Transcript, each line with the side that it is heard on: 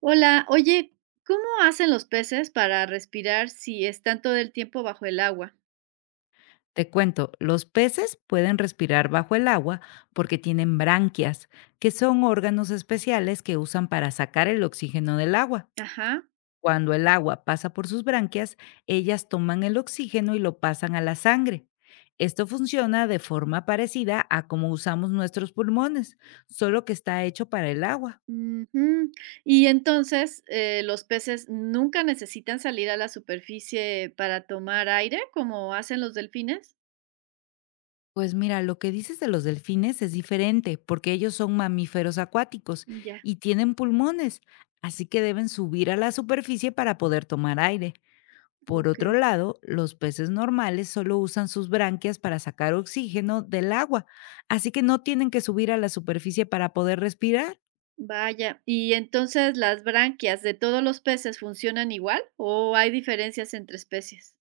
right: Hola, oye, ¿cómo hacen los peces para respirar si están todo el tiempo bajo el agua?
left: Te cuento, los peces pueden respirar bajo el agua porque tienen branquias, que son órganos especiales que usan para sacar el oxígeno del agua.
right: Ajá.
left: Cuando el agua pasa por sus branquias, ellas toman el oxígeno y lo pasan a la sangre. Esto funciona de forma parecida a como usamos nuestros pulmones, solo que está hecho para el agua.
right: Ujú. Y entonces, ¿los peces nunca necesitan salir a la superficie para tomar aire como hacen los delfines?
left: Pues mira, lo que dices de los delfines es diferente, porque ellos son mamíferos acuáticos
right: Ya,
left: y tienen pulmones, así que deben subir a la superficie para poder tomar aire. Por
right: ok.
left: otro lado, los peces normales solo usan sus branquias para sacar oxígeno del agua, así que no tienen que subir a la superficie para poder respirar.
right: Vaya. ¿Y entonces las branquias de todos los peces funcionan igual o hay diferencias entre especies?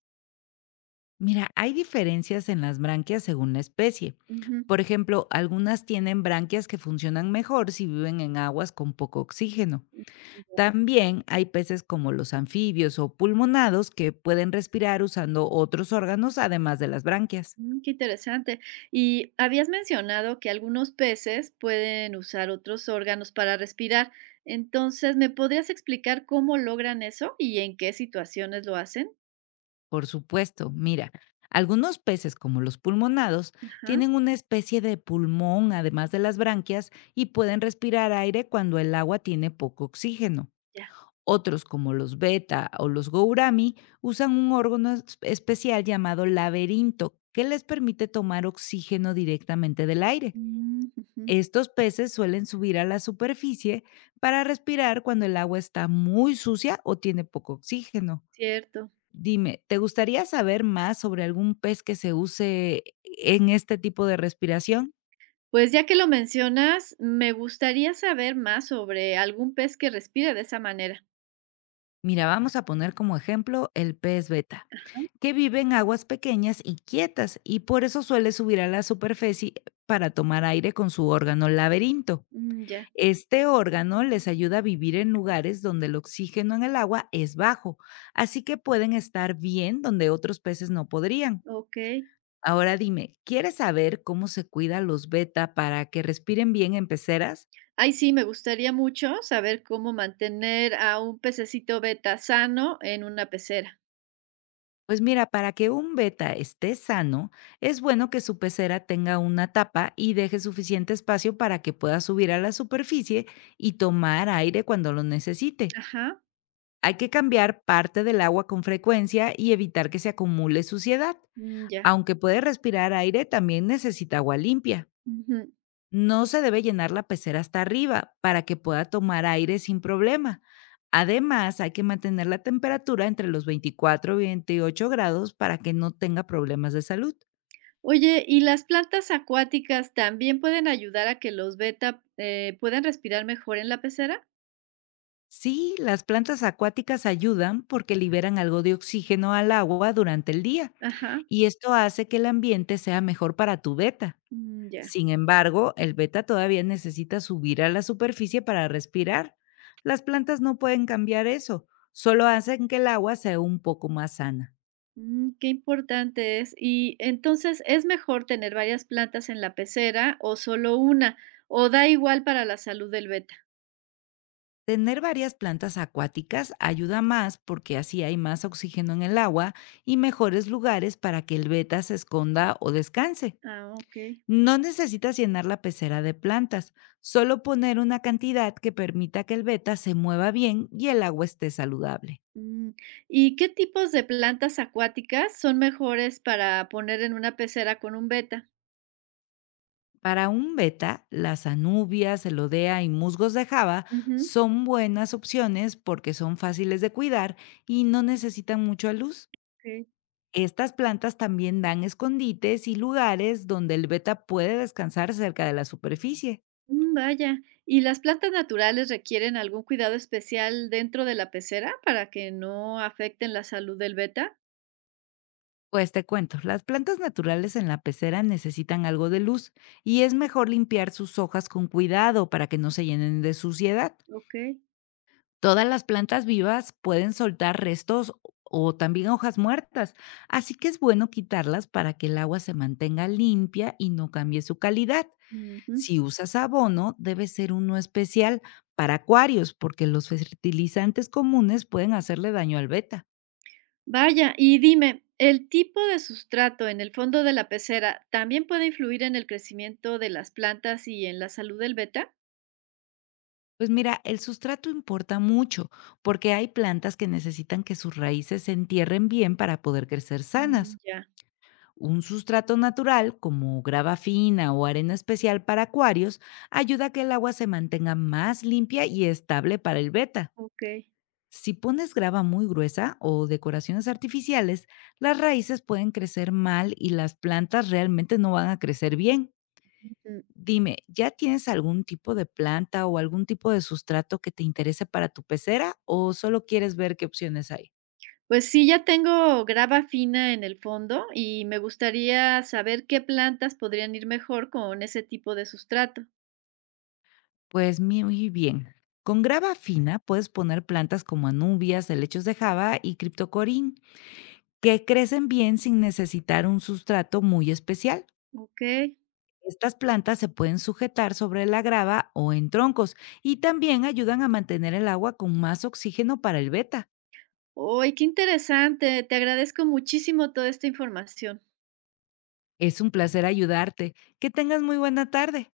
left: Mira, hay diferencias en las branquias según la especie.
right: Ujú.
left: Por ejemplo, algunas tienen branquias que funcionan mejor si viven en aguas con poco oxígeno. También hay peces como los anfibios o pulmonados que pueden respirar usando otros órganos además de las branquias.
right: Mm, qué interesante. Y habías mencionado que algunos peces pueden usar otros órganos para respirar. Entonces, ¿me podrías explicar cómo logran eso y en qué situaciones lo hacen?
left: Por supuesto, mira, algunos peces como los pulmonados
right: Ajá,
left: tienen una especie de pulmón además de las branquias y pueden respirar aire cuando el agua tiene poco oxígeno.
right: ya.
left: Otros como los beta o los gourami usan un órgano especial llamado laberinto que les permite tomar oxígeno directamente del aire.
right: Mm, ujú.
left: Estos peces suelen subir a la superficie para respirar cuando el agua está muy sucia o tiene poco oxígeno.
right: Cierto.
left: Dime, ¿te gustaría saber más sobre algún pez que se use en este tipo de respiración?
right: Pues ya que lo mencionas, me gustaría saber más sobre algún pez que respire de esa manera.
left: Mira, vamos a poner como ejemplo el pez beta, que vive en aguas pequeñas y quietas y por eso suele subir a la superficie para tomar aire con su órgano laberinto.
right: Mm, ya,
left: Este órgano les ayuda a vivir en lugares donde el oxígeno en el agua es bajo, así que pueden estar bien donde otros peces no podrían.
right: ok.
left: Ahora dime, ¿quieres saber cómo se cuidan los beta para que respiren bien en peceras?
right: Ay, sí, me gustaría mucho saber cómo mantener a un pececito beta sano en una pecera.
left: Pues mira, para que un beta esté sano, es bueno que su pecera tenga una tapa y deje suficiente espacio para que pueda subir a la superficie y tomar aire cuando lo necesite.
right: Ajá.
left: Hay que cambiar parte del agua con frecuencia y evitar que se acumule suciedad.
right: Mm, ya.
left: Aunque puede respirar aire, también necesita agua limpia.
right: Ujú.
left: No se debe llenar la pecera hasta arriba para que pueda tomar aire sin problema. Además, hay que mantener la temperatura entre los 24 y 28 grados para que no tenga problemas de salud.
right: Oye, ¿y las plantas acuáticas también pueden ayudar a que los beta puedan respirar mejor en la pecera?
left: Sí, las plantas acuáticas ayudan porque liberan algo de oxígeno al agua durante el día
right: Ajá.
left: y esto hace que el ambiente sea mejor para tu beta.
right: Mm, ya.
left: Sin embargo, el beta todavía necesita subir a la superficie para respirar. Las plantas no pueden cambiar eso, solo hacen que el agua sea un poco más sana.
right: Mm, qué importante es. Y entonces, ¿es mejor tener varias plantas en la pecera o solo una? ¿O da igual para la salud del beta?
left: Tener varias plantas acuáticas ayuda más porque así hay más oxígeno en el agua y mejores lugares para que el beta se esconda o descanse.
right: Ah, ok.
left: No necesitas llenar la pecera de plantas, solo poner una cantidad que permita que el beta se mueva bien y el agua esté saludable.
right: Mm, ¿y qué tipos de plantas acuáticas son mejores para poner en una pecera con un beta?
left: Para un beta, las anubias, elodea y musgos de Java
right: Ujú,
left: son buenas opciones porque son fáciles de cuidar y no necesitan mucha luz.
right: ok.
left: Estas plantas también dan escondites y lugares donde el beta puede descansar cerca de la superficie.
right: Mm, vaya. ¿Y las plantas naturales requieren algún cuidado especial dentro de la pecera para que no afecten la salud del beta?
left: Pues te cuento, las plantas naturales en la pecera necesitan algo de luz y es mejor limpiar sus hojas con cuidado para que no se llenen de suciedad.
right: Ok.
left: Todas las plantas vivas pueden soltar restos o también hojas muertas, así que es bueno quitarlas para que el agua se mantenga limpia y no cambie su calidad.
right: Ujú.
left: Si usas abono, debe ser uno especial para acuarios, porque los fertilizantes comunes pueden hacerle daño al beta.
right: Vaya, y dime, ¿el tipo de sustrato en el fondo de la pecera también puede influir en el crecimiento de las plantas y en la salud del beta?
left: Pues mira, el sustrato importa mucho, porque hay plantas que necesitan que sus raíces se entierren bien para poder crecer
right: Mm,
left: sanas.
right: ya,
left: Un sustrato natural, como grava fina o arena especial para acuarios, ayuda a que el agua se mantenga más limpia y estable para el beta.
right: ok.
left: Si pones grava muy gruesa o decoraciones artificiales, las raíces pueden crecer mal y las plantas realmente no van a crecer bien.
right: Ujú.
left: Dime, ¿ya tienes algún tipo de planta o algún tipo de sustrato que te interese para tu pecera o solo quieres ver qué opciones hay?
right: Pues sí, ya tengo grava fina en el fondo y me gustaría saber qué plantas podrían ir mejor con ese tipo de sustrato.
left: Pues muy bien. Con grava fina puedes poner plantas como anubias, helechos de java y criptocorín, que crecen bien sin necesitar un sustrato muy especial.
right: Ok.
left: Estas plantas se pueden sujetar sobre la grava o en troncos y también ayudan a mantener el agua con más oxígeno para el beta.
right: Oy, qué interesante. Te agradezco muchísimo toda esta información.
left: Es un placer ayudarte. Que tengas muy buena tarde.